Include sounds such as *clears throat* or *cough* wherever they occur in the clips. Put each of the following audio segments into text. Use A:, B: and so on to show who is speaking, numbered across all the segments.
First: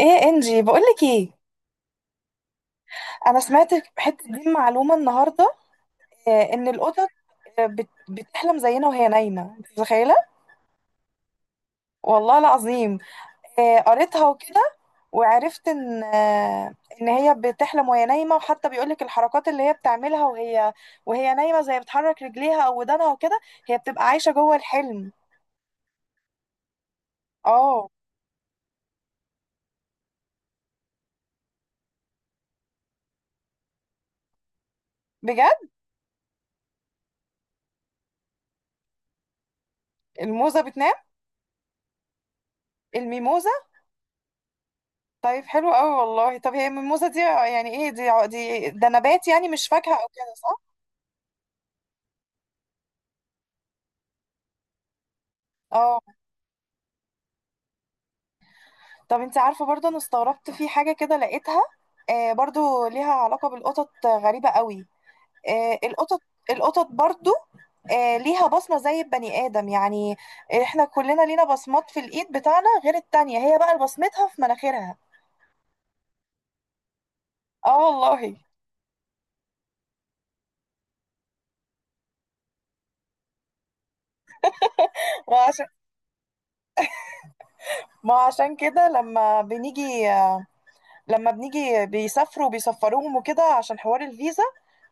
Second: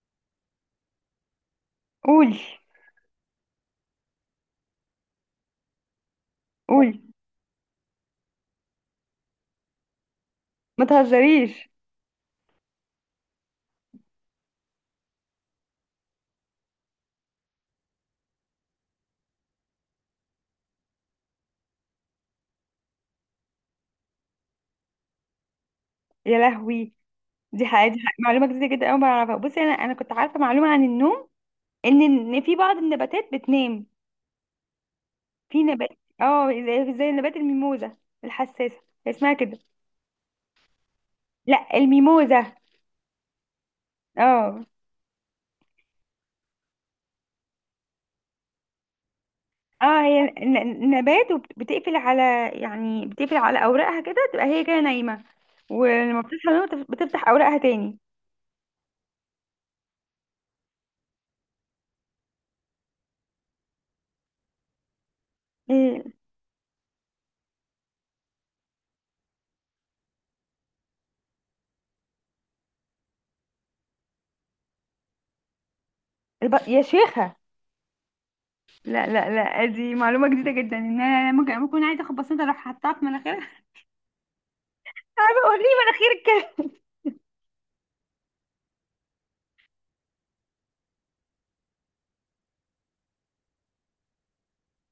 A: ايه انجي، بقولك ايه.
B: قولي.
A: انا سمعت حته دي معلومه النهارده، ان
B: قولي.
A: القطط، بتحلم زينا وهي نايمه، انت متخيله؟
B: ما تهزريش.
A: والله العظيم. قريتها وكده، وعرفت ان هي بتحلم وهي نايمه، وحتى بيقولك الحركات اللي هي بتعملها وهي نايمه، زي بتحرك رجليها او ودانها وكده. هي بتبقى عايشه جوه الحلم.
B: يا لهوي، دي
A: اه.
B: حقيقة دي حقيقة. معلومة جديدة جدا أوي ما أعرفها. بصي، أنا كنت عارفة معلومة عن النوم. إن في بعض النباتات بتنام.
A: بجد.
B: في نبات، اه، زي نبات الميموزة، الحساسة، هي اسمها كده.
A: الموزه بتنام؟
B: لا، الميموزة.
A: الميموزه.
B: اه.
A: طيب حلو قوي والله. طب هي الميموزه دي يعني ايه؟ دي ده نبات يعني؟ مش
B: اه،
A: فاكهه او
B: هي
A: كده، صح؟
B: نبات، وبتقفل على، يعني بتقفل على أوراقها كده، تبقى هي كده نايمة.
A: اه.
B: ولما بتصحى من النوم بتفتح أوراقها تاني.
A: طب انت عارفة برضه، انا استغربت في حاجة كده لقيتها، برضه ليها علاقة بالقطط، غريبة قوي.
B: إيه،
A: القطط، القطط برضه ليها بصمة زي البني آدم يعني. احنا كلنا لينا بصمات في الايد بتاعنا، غير التانية هي بقى بصمتها في مناخيرها.
B: يا شيخة.
A: اه والله.
B: لا لا لا، دي معلومة جديدة جدا. ان انا ممكن، عايزة اخد بصمتي اروح حطها في مناخيرها. *laughs*
A: ما
B: عارفة اوريه
A: عشان
B: مناخيرك. *laughs* كده.
A: ما عشان كده لما بنيجي آه، لما بنيجي بيسافروا، بيسفروهم وكده عشان حوار الفيزا،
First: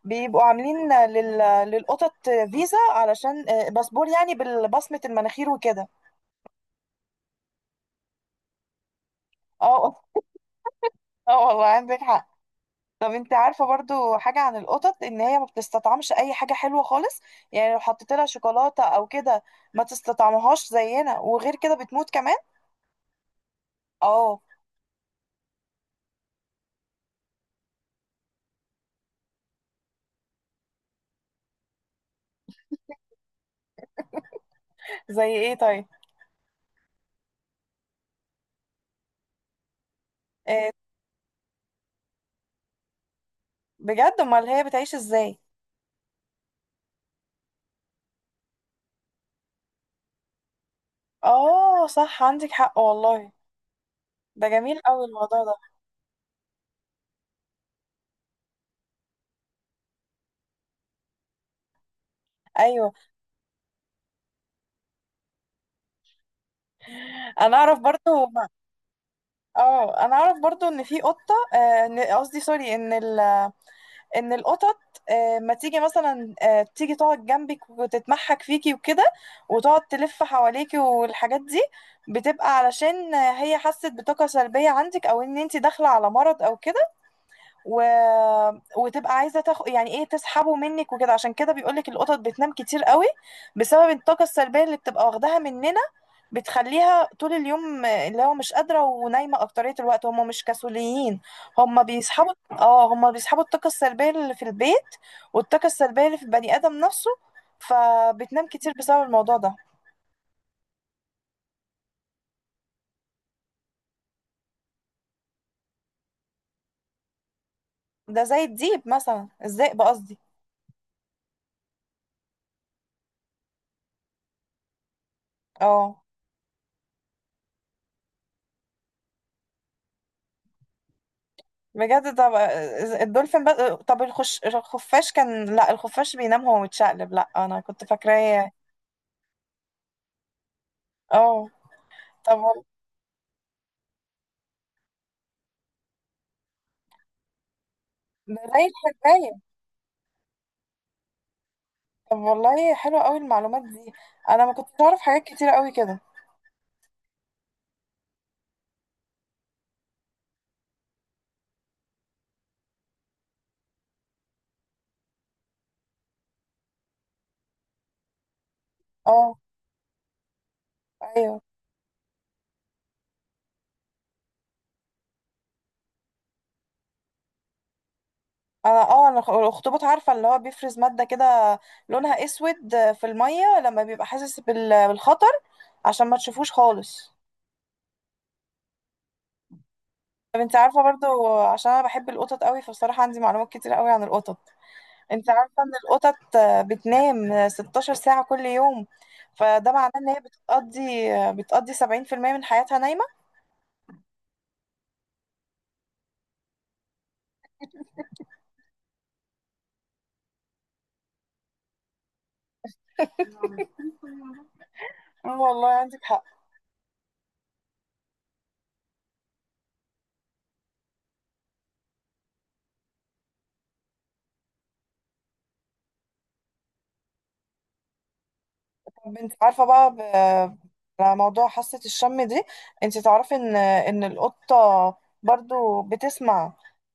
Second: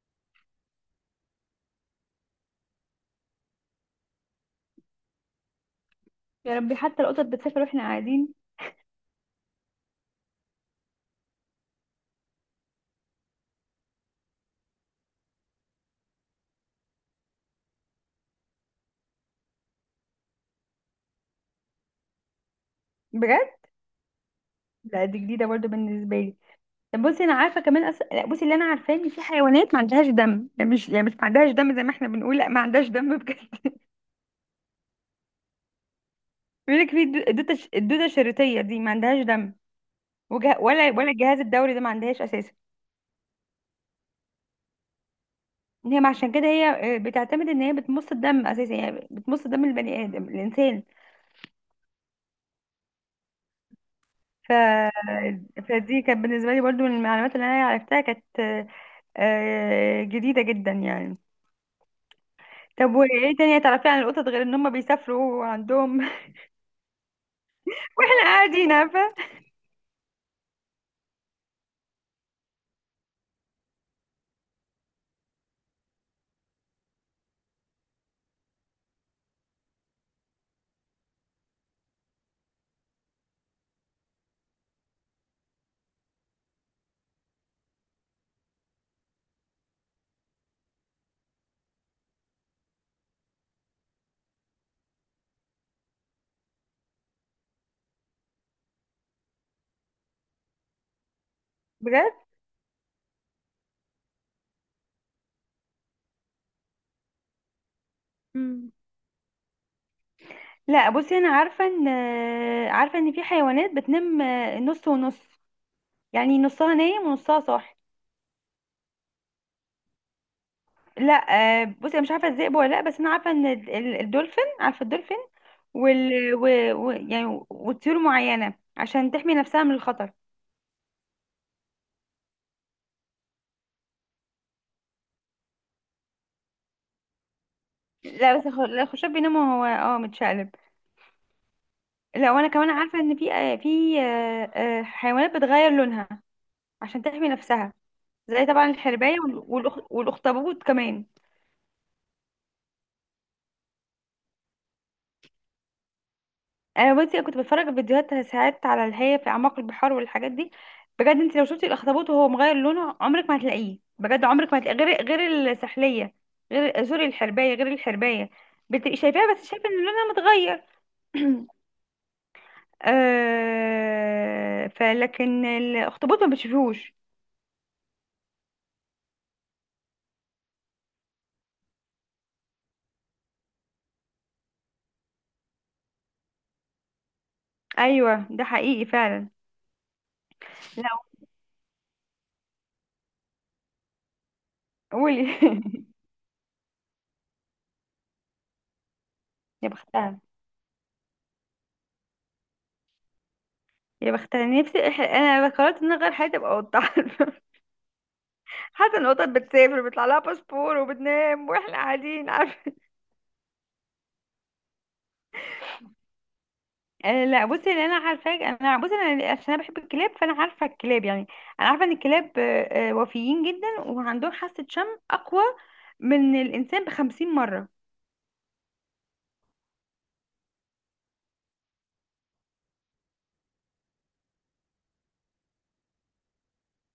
A: بيبقوا عاملين للقطط فيزا، علشان باسبور يعني، بالبصمة المناخير وكده.
B: يا ربي، حتى القطط بتسافر واحنا قاعدين.
A: اه. اه والله عندك حق. طب انت عارفة برضو حاجة عن القطط، ان هي ما بتستطعمش اي حاجة حلوة خالص؟ يعني لو حطيت لها شوكولاتة او كده ما تستطعمهاش زينا، وغير كده بتموت كمان.
B: بجد؟
A: اه.
B: لا، دي جديدة برضو بالنسبة لي. طب بصي، انا عارفة كمان، لا، بصي، اللي انا عارفاه ان في حيوانات ما عندهاش دم. يعني مش، ما عندهاش دم زي ما احنا بنقول، لا ما عندهاش دم بجد. *laughs*
A: زي ايه طيب؟
B: بيقول لك في الدودة الدودة الشريطية دي ما عندهاش دم.
A: آه،
B: ولا، الجهاز الدوري ده ما عندهاش اساسا.
A: بجد، امال هي بتعيش ازاي؟
B: هي عشان كده هي، بتعتمد ان هي بتمص الدم اساسا، يعني بتمص دم البني ادم، الانسان.
A: اه صح عندك حق والله. ده جميل قوي الموضوع ده.
B: فدي كانت بالنسبة لي برضو من المعلومات اللي أنا عرفتها، كانت جديدة جدا يعني.
A: ايوه.
B: طب وإيه تاني تعرفي عن القطط غير إن هما بيسافروا وعندهم،
A: انا اعرف
B: *laughs* وإحنا
A: برضو ما-
B: قاعدين، عارفة.
A: اه انا اعرف برضو ان في قطه، قصدي سوري، ان القطط ما تيجي مثلا، تيجي تقعد جنبك وتتمحك فيكي وكده، وتقعد تلف حواليكي والحاجات دي، بتبقى علشان هي حست بطاقه سلبيه عندك، او ان انت داخله على مرض او كده، و... وتبقى عايزه تاخد يعني ايه، تسحبه منك وكده. عشان كده بيقولك القطط بتنام كتير قوي، بسبب الطاقه السلبيه اللي بتبقى واخداها مننا. بتخليها طول اليوم اللي هو مش قادره ونايمه اكتريه الوقت، هم مش كسوليين، هم
B: بجد؟
A: بيسحبوا اه هم بيسحبوا الطاقه السلبيه اللي في البيت، والطاقه السلبيه اللي في البني ادم نفسه. فبتنام
B: مم.
A: كتير بسبب الموضوع ده.
B: لا بصي، أنا عارفة إن، عارفة إن في حيوانات بتنام، نص ونص، يعني نصها نايم ونصها صاحي.
A: ده زي الديب مثلا، الذئب قصدي.
B: لا، بصي أنا مش عارفة الذئب ولا لأ، بس أنا عارفة إن الدولفين، عارفة الدولفين؟
A: اه.
B: وال و... يعني وطيور معينة عشان تحمي نفسها من الخطر.
A: بجد؟ طب الدولفين بس؟ طب الخفاش كان، لا الخفاش بينام وهو متشقلب، لا انا كنت
B: لا بس
A: فاكراه.
B: لا، الخشب بينام وهو، اه، متشقلب.
A: اه.
B: لا،
A: طب
B: وانا كمان عارفه ان في، حيوانات بتغير لونها عشان تحمي نفسها.
A: ده
B: زي
A: زي
B: طبعا الحرباية،
A: الحرباية.
B: والاخطبوط كمان.
A: طب والله حلوة قوي المعلومات دي، انا ما كنتش اعرف حاجات كتيرة قوي كده.
B: انا بصي كنت بتفرج في فيديوهات ساعات على اللي هي في اعماق البحار والحاجات دي. بجد، انت لو شفتي الاخطبوط وهو مغير لونه، عمرك ما هتلاقيه، بجد عمرك ما هتلاقيه، غير، السحليه، غير سوري الحرباية، غير الحرباية. بتبقي شايفاها،
A: اه.
B: بس شايفه ان لونها متغير.
A: ايوه.
B: *clears throat* فلكن الاخطبوط ما بتشوفوش.
A: انا اه انا الاخطبوط عارفة اللي هو بيفرز مادة كده لونها اسود في المية لما بيبقى حاسس بالخطر، عشان ما تشوفوش خالص.
B: ايوه، ده حقيقي فعلا.
A: طب انت عارفة
B: لا،
A: برضو، عشان انا بحب القطط قوي، فبصراحة عندي معلومات كتيرة قوي عن القطط.
B: قولي.
A: انت عارفة ان القطط بتنام 16 ساعة كل يوم؟
B: *laughs* يا
A: فده معناه ان هي
B: بختها.
A: بتقضي 70% من حياتها نايمة.
B: يا بختها، نفسي، انا قررت ان أنا اغير حياتي ابقى قطه. *laughs* عارفة؟ حتى ان القطط بتسافر بيطلع لها باسبور وبتنام واحنا قاعدين، عارفه.
A: *laughs* اه والله عندك حق.
B: لا بصي، اللي انا عارفاه انا، بصي، انا عشان انا بحب الكلاب فانا عارفه الكلاب يعني. انا عارفه ان الكلاب، وفيين جدا وعندهم حاسه شم اقوى من الانسان بـ50 مره.
A: طب انت عارفة بقى، على موضوع حاسة الشم دي، انت تعرفي ان القطة برضو بتسمع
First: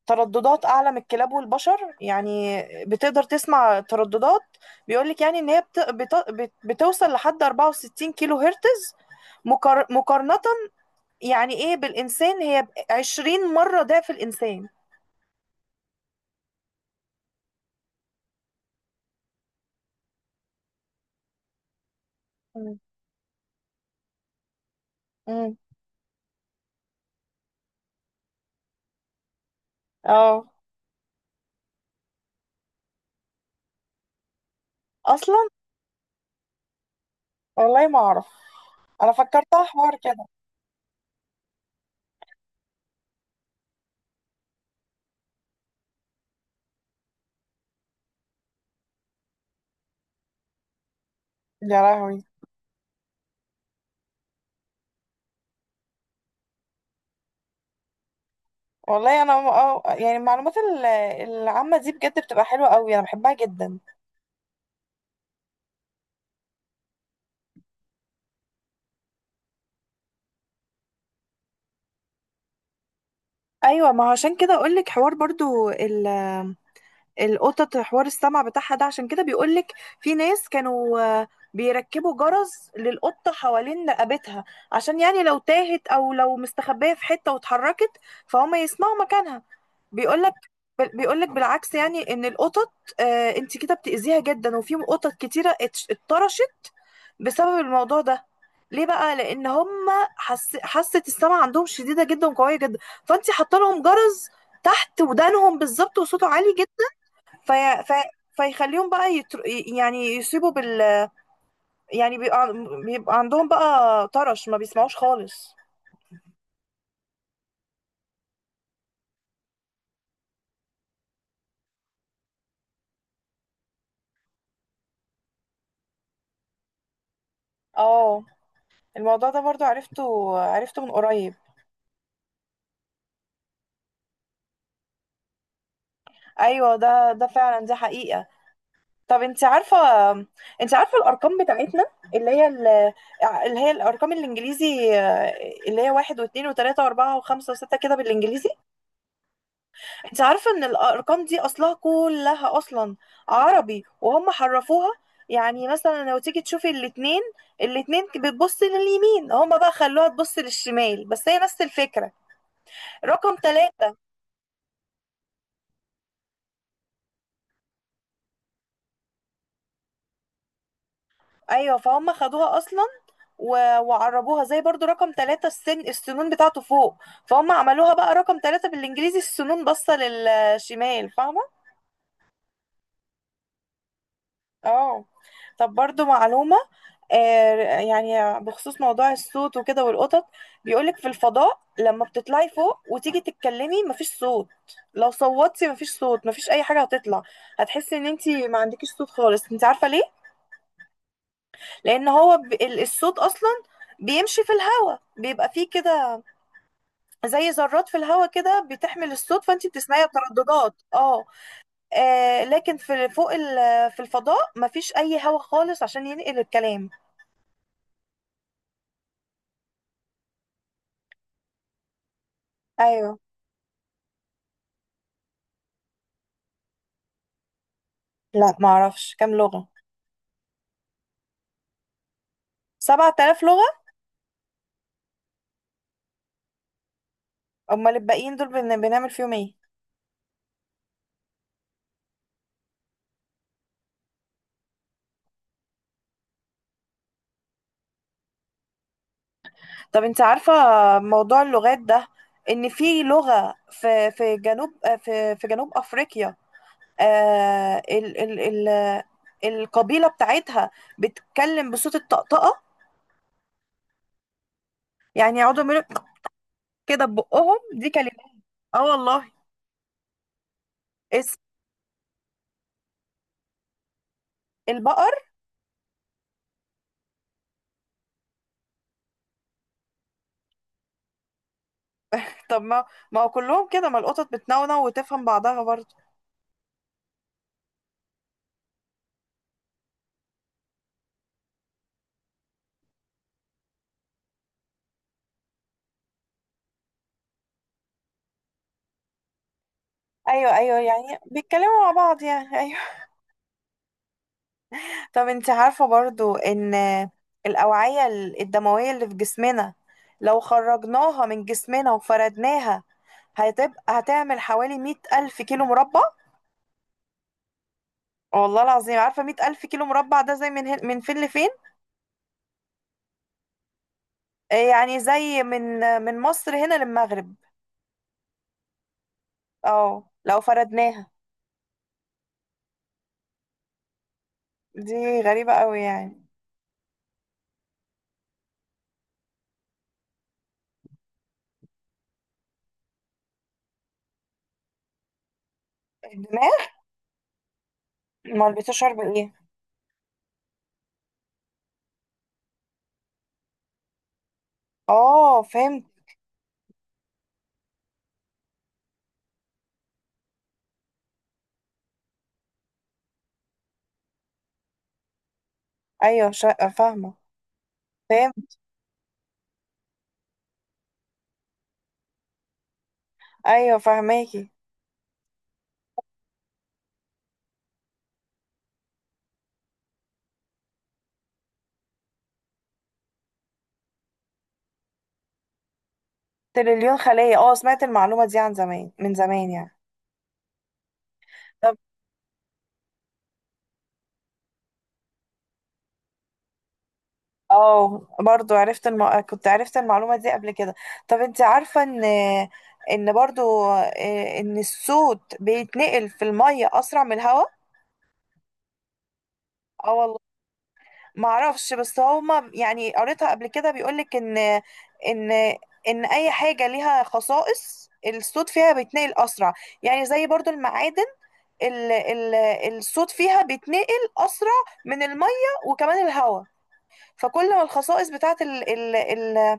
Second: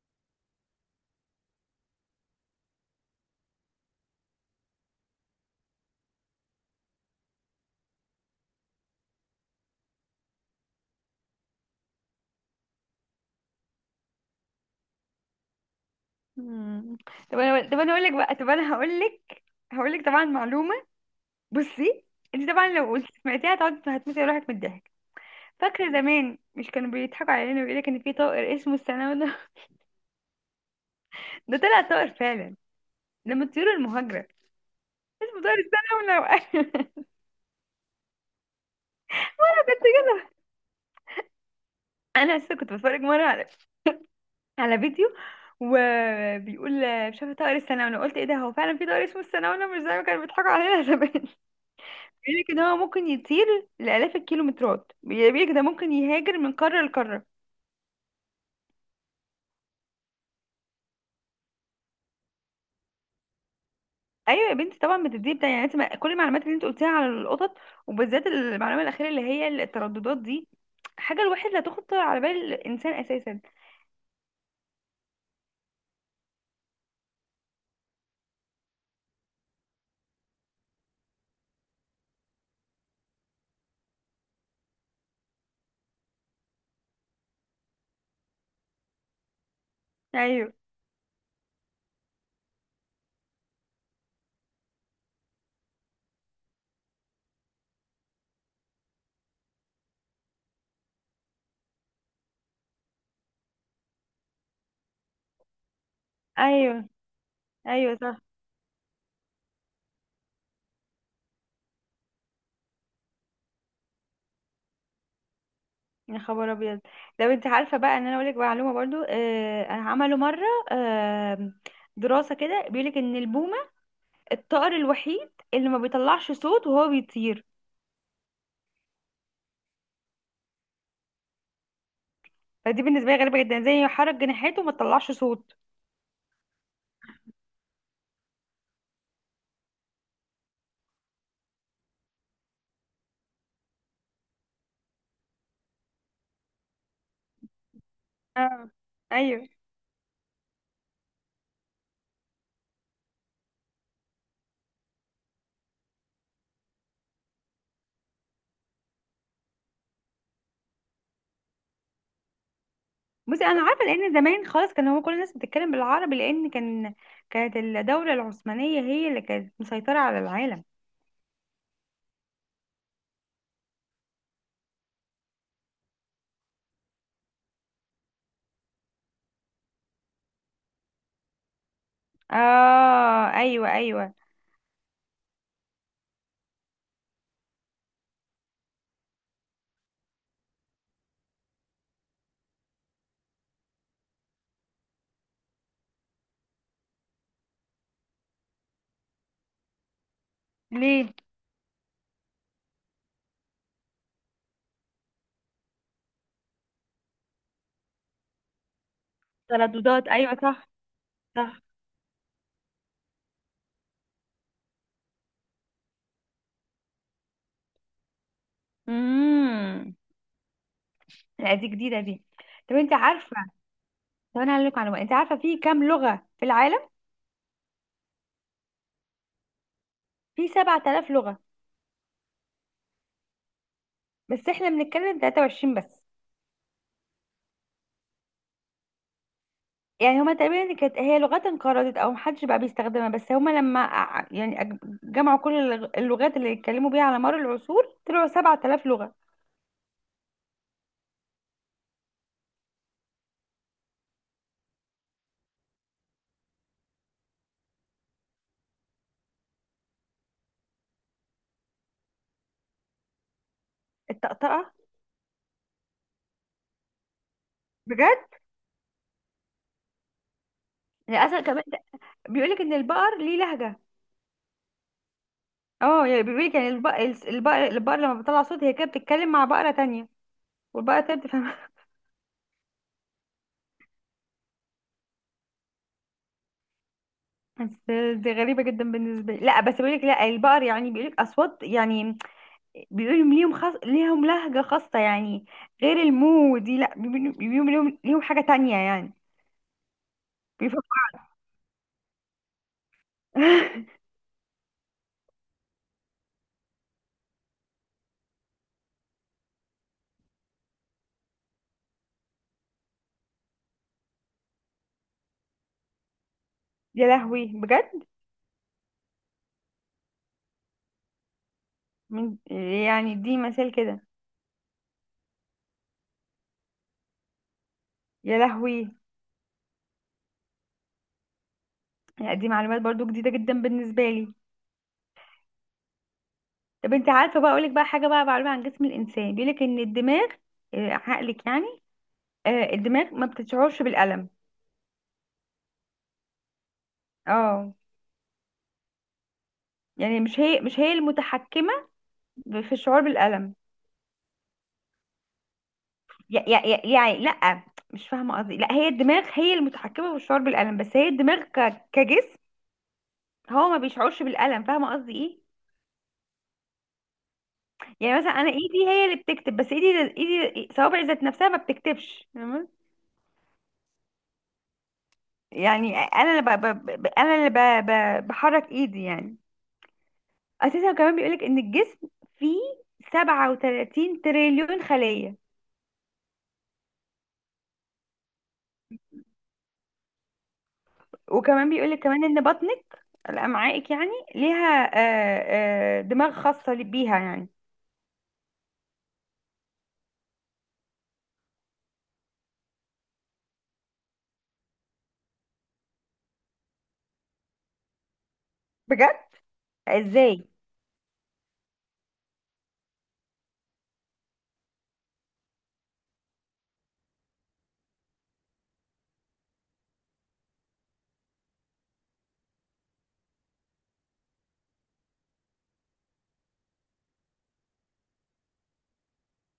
A: ترددات اعلى من الكلاب والبشر يعني؟ بتقدر تسمع ترددات، بيقولك يعني ان هي بتوصل لحد 64 كيلو هرتز، مقارنة يعني ايه بالانسان، هي 20 مرة ضعف الانسان.
B: مم. طب انا طب انا اقول لك بقى طب انا هقول لك. هقول لك طبعا معلومه. بصي، انت طبعا
A: مم.
B: لو قلت سمعتيها هتقعدي هتموتي روحك من الضحك.
A: مم.
B: فاكره زمان مش كانوا بيضحكوا علينا ويقولوا لك ان في طائر اسمه السنونو؟ *laughs*
A: اه.
B: ده طلع طائر فعلا، لما الطيور المهاجره،
A: اصلا.
B: اسمه طائر السنونو.
A: والله ما اعرف، انا فكرتها حوار كده.
B: *laughs* انا لسه كنت بتفرج مره على، على فيديو، وبيقول، شاف طائر السنونو، قلت ايه ده، هو فعلا في طائر اسمه السنونو، مش زي ما كانوا بيضحكوا علينا زمان. *laughs*
A: يا لهوي.
B: بيقول لك ان هو ممكن يطير لالاف الكيلومترات، بيقول لك ده ممكن يهاجر من قاره لقاره.
A: والله انا اه يعني المعلومات العامة دي بجد بتبقى حلوة قوي، انا بحبها جدا.
B: ايوه يا بنتي، طبعا بتديه بتاع، يعني، انت كل المعلومات اللي انت قلتيها على القطط، وبالذات المعلومه الاخيره اللي هي الترددات دي، حاجه الواحد لا تخطر على بال الانسان اساسا.
A: ايوه. ما هو عشان كده اقول لك حوار برضو القطط، حوار السمع بتاعها ده. عشان كده بيقول لك في ناس كانوا بيركبوا جرس للقطة حوالين رقبتها، عشان يعني لو تاهت او لو مستخبية في حتة واتحركت فهم يسمعوا مكانها. بيقولك
B: ايوه.
A: بيقولك بالعكس، يعني ان القطط آه انت كده بتأذيها جدا، وفي قطط كتيرة اتطرشت بسبب الموضوع ده. ليه بقى؟ لان هم حاسة السمع عندهم شديدة جدا وقوية جدا، فانت حاطه لهم جرس تحت ودانهم بالظبط وصوته عالي جدا،
B: ايوه.
A: في... في...
B: ايوه صح.
A: فيخليهم بقى يعني يصيبوا بال، يعني بيبقى عندهم بقى طرش ما بيسمعوش خالص.
B: يا خبر ابيض. لو انت عارفه بقى، ان انا اقول لك معلومه برضو، آه، عملوا مره، آه، دراسه كده، بيقول لك ان البومه الطائر الوحيد اللي ما بيطلعش صوت وهو بيطير.
A: اه. الموضوع ده برضو عرفته من قريب.
B: فدي بالنسبه لي غريبه جدا، زي يحرك جناحاته وما تطلعش صوت.
A: ايوه ده فعلا، دي حقيقة. طب انت عارفه، انت عارفه الارقام بتاعتنا، اللي هي ال... اللي هي الارقام الانجليزي، اللي هي واحد واثنين وثلاثه واربعه وخمسه وسته كده بالانجليزي؟
B: اه. ايوه.
A: انت عارفه ان الارقام دي اصلها كلها اصلا عربي وهم حرفوها؟ يعني مثلا لو تيجي تشوفي الاثنين، الاثنين بتبص لليمين، هم بقى خلوها تبص للشمال، بس هي نفس الفكره. رقم
B: بصي انا عارفه،
A: ثلاثه.
B: لان زمان خالص كان هو كل الناس بتتكلم بالعربي، لان كان، كانت الدوله العثمانيه هي اللي كانت مسيطره على العالم.
A: ايوه فهم خدوها اصلا، وقربوها. زي برضو رقم ثلاثة، السنون بتاعته فوق، فهم عملوها بقى رقم ثلاثة بالانجليزي السنون باصة للشمال، فاهمة؟
B: اه. ايوه ايوه.
A: اه. طب برضو معلومة، يعني بخصوص موضوع الصوت وكده والقطط. بيقولك في الفضاء لما بتطلعي فوق وتيجي تتكلمي مفيش صوت. لو صوتي مفيش صوت، مفيش اي حاجة هتطلع، هتحسي ان انتي ما عندكيش صوت خالص. انت عارفة ليه؟
B: ليه.
A: لان هو الصوت اصلا بيمشي في الهواء، بيبقى فيه كده زي ذرات في الهواء كده بتحمل الصوت، فانت بتسمعيها
B: ترددات، ايوه صح.
A: ترددات اه.
B: صح.
A: لكن في فوق في الفضاء مفيش اي هواء خالص عشان ينقل الكلام.
B: امم. لا دي جديده دي. طب انت
A: ايوه.
B: عارفه، طب انا هقول لك معلومه، انت عارفه في كام لغه في العالم؟
A: لا معرفش كام لغة.
B: في 7000 لغه،
A: 7000 لغة؟
B: بس احنا بنتكلم 23 بس.
A: امال الباقيين دول بنعمل فيهم ايه؟
B: يعني هما تقريبا كانت هي لغات انقرضت او محدش بقى بيستخدمها، بس هما لما يعني جمعوا كل اللغات اللي اتكلموا بيها على مر العصور طلعوا 7000 لغة.
A: طب انت عارفة موضوع اللغات ده، ان في لغة في جنوب افريقيا، آه ال ال ال القبيلة بتاعتها بتتكلم بصوت الطقطقة؟
B: الطقطقة.
A: يعني يقعدوا يعملوا كده ببقهم دي.
B: بجد؟
A: اه والله. اسم.
B: للاسف كمان بيقولك ان البقر ليه لهجة.
A: البقر؟
B: اه، يعني بيقولك يعني البقر، البقر لما بيطلع صوت هي كده بتتكلم مع بقرة تانية، والبقرة التانية بتفهمها.
A: طب ما ما هو كلهم كده، ما القطط بتنونو وتفهم بعضها برضو.
B: *laughs* بس دي غريبة جدا بالنسبة لي. لا بس بيقولك لا، البقر يعني بيقولك اصوات يعني، بيبقى ليهم خاص ليهم لهجة خاصة يعني، غير المو دي. لا، بيبقى ليهم حاجة تانية يعني.
A: ايوه
B: بيفكر.
A: يعني بيتكلموا مع بعض يعني. *laughs* ايوه.
B: *laughs*
A: طب انت عارفة برضو ان الاوعية الدموية اللي في جسمنا لو خرجناها من جسمنا وفردناها هتبقى هتعمل حوالي 100,000 كيلو مربع؟
B: يا لهوي بجد.
A: والله العظيم. عارفة 100,000 كيلو مربع، ده زي من فين لفين؟
B: من، يعني دي مثال كده.
A: يعني زي من مصر هنا للمغرب.
B: يا لهوي.
A: اه لو فردناها.
B: لا دي معلومات برضو جديدة جدا بالنسبة لي.
A: دي غريبة قوي يعني.
B: طب انت عارفة بقى اقولك بقى حاجة بقى، معلومة عن جسم الانسان، بيقولك ان الدماغ، عقلك يعني، الدماغ ما بتشعرش بالألم.
A: الدماغ؟
B: اه،
A: ما البسوش شرب ايه؟
B: يعني مش هي المتحكمة في الشعور بالألم.
A: اه فهمت.
B: يعني لا، مش فاهمه قصدي، لا هي الدماغ هي المتحكمه بالشعور بالالم، بس هي الدماغ، كجسم، هو ما بيشعرش بالالم، فاهمه قصدي ايه؟
A: ايوه شقة فاهمة.
B: يعني مثلا انا
A: فهمت.
B: ايدي هي اللي بتكتب، بس ايدي صوابعي ذات نفسها ما بتكتبش، فاهمة؟
A: ايوه فاهماكي.
B: يعني انا اللي بحرك ايدي يعني. اساسا كمان بيقولك ان الجسم فيه 37 تريليون خليه.
A: تريليون خلية، اه سمعت المعلومة دي عن زمان، من زمان يعني.
B: وكمان
A: طب.
B: بيقولك كمان ان بطنك، الامعائك يعني ليها، دماغ خاصه بيها يعني.
A: اه برضو عرفت كنت عرفت المعلومة دي قبل كده. طب انت عارفة ان برضو، ان الصوت بيتنقل في المية اسرع من الهواء؟
B: بجد؟
A: اه والله.
B: ازاي؟
A: معرفش بس هما يعني قريتها قبل كده، بيقولك ان ان اي حاجه ليها خصائص الصوت فيها بيتنقل اسرع، يعني زي برضو المعادن، ال ال الصوت فيها بيتنقل اسرع من الميه وكمان الهواء. فكل ما الخصائص بتاعت ال ال ال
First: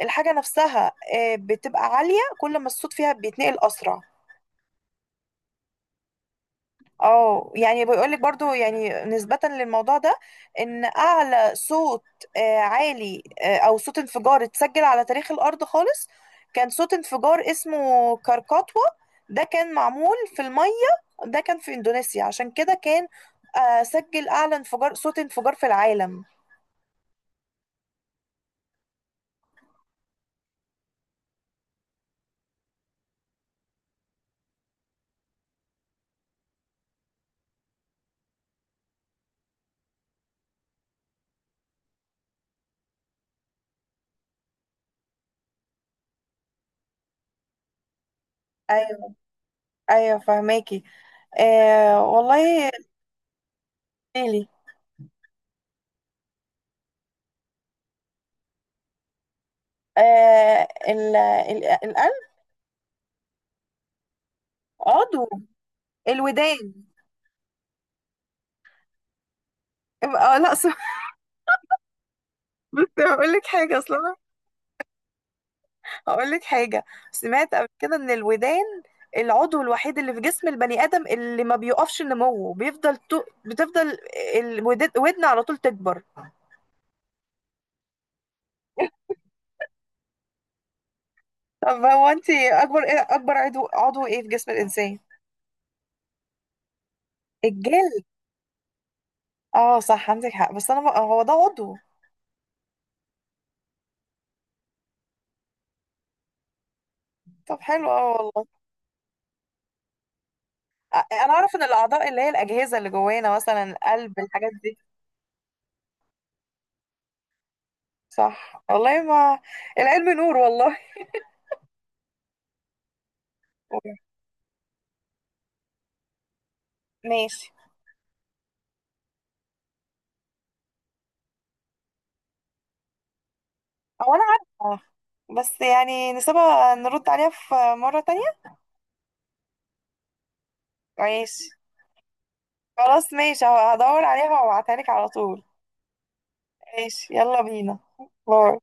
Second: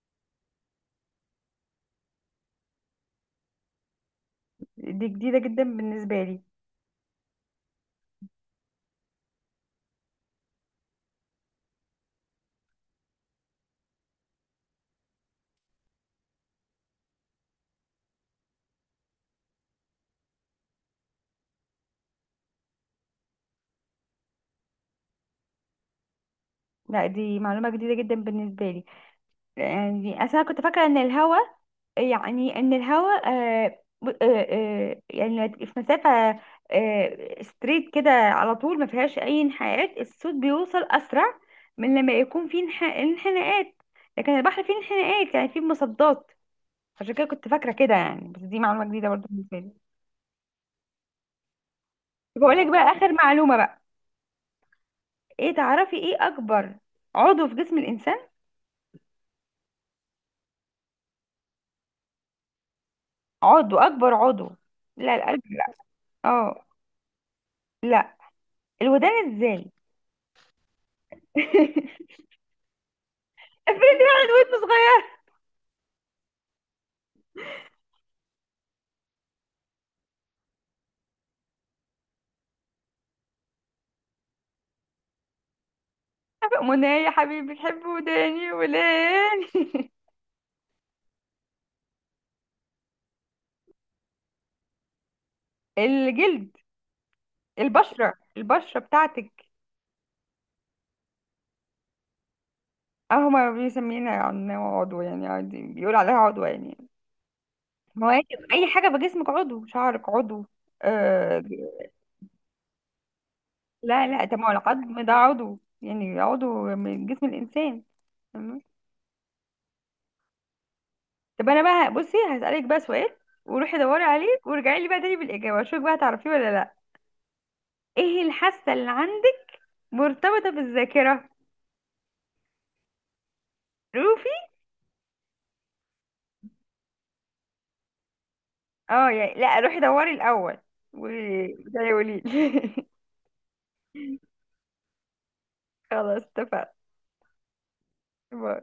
A: الحاجه نفسها بتبقى عاليه، كل ما الصوت فيها بيتنقل اسرع.
B: دي جديدة جدا بالنسبة لي.
A: اه يعني بيقولك برضو يعني نسبة للموضوع ده، ان اعلى صوت، عالي، او صوت انفجار اتسجل على تاريخ الارض خالص، كان صوت انفجار اسمه كركاتوا. ده كان معمول في المية، ده كان في اندونيسيا، عشان كده كان سجل اعلى انفجار، صوت انفجار في العالم.
B: لا دي معلومة جديدة جدا بالنسبة لي. يعني أصل أنا كنت فاكرة إن الهوا، يعني إن الهوا، يعني في مسافة، آه، ستريت كده على طول ما فيهاش أي انحناءات، الصوت بيوصل أسرع من لما يكون فيه انحناءات. لكن البحر فيه انحناءات يعني فيه مصدات، عشان كده كنت فاكرة كده يعني، بس دي معلومة جديدة
A: ايوه.
B: برضه بالنسبة لي.
A: ايوه فهماكي. آه
B: بقول لك
A: والله.
B: بقى آخر معلومة بقى.
A: ليلي.
B: تعرفي إيه أكبر عضو في جسم الإنسان؟
A: آه ال ال القلب.
B: عضو، اكبر عضو. لا،
A: عضو.
B: القلب لا.
A: الودان.
B: اه، لا. الودان ازاي؟
A: اه لا، *laughs* بس
B: *laughs*
A: بقول لك حاجه
B: افرض
A: اصلا.
B: واحد ودنه صغيرة.
A: هقول لك حاجة، سمعت قبل كده ان الودان العضو الوحيد اللي في جسم البني آدم اللي ما بيقفش نموه، بيفضل بتفضل الودن ودن على طول تكبر.
B: منى يا حبيبي، بتحب وداني ولاني؟
A: طب هو انت اكبر ايه، اكبر عضو ايه في جسم الانسان؟
B: *laughs* الجلد.
A: الجلد.
B: البشرة بتاعتك.
A: اه صح عندك حق. بس انا هو ده عضو؟
B: اهو ما بيسمينا عنها عضو يعني، عادي بيقول عليها عضو يعني.
A: طب حلو اه
B: مواكب،
A: والله.
B: اي حاجة بجسمك عضو، شعرك عضو،
A: انا
B: آه.
A: اعرف ان الاعضاء اللي هي الاجهزة اللي جوانا، مثلا
B: لا
A: القلب
B: لا، طب ما
A: الحاجات
B: هو
A: دي.
B: العظم ده عضو يعني، عضو من جسم الانسان.
A: صح والله. ما العلم نور والله.
B: طب انا بقى بصي هسألك بقى سؤال، وروحي دوري عليه وارجعي لي بقى تاني بالإجابة، اشوفك بقى هتعرفيه ولا لا.
A: ماشي.
B: ايه الحاسة اللي عندك مرتبطة بالذاكرة؟
A: او انا
B: روفي.
A: عارفة، بس يعني نسيبها نرد عليها في مرة تانية.
B: اه يعني لا، روحي دوري الأول
A: ماشي.
B: وتقولي لي.
A: خلاص ماشي، هدور عليها وابعتها لك على طول.
B: *laughs* خلاص اتفقنا.
A: ماشي، يلا بينا. باي.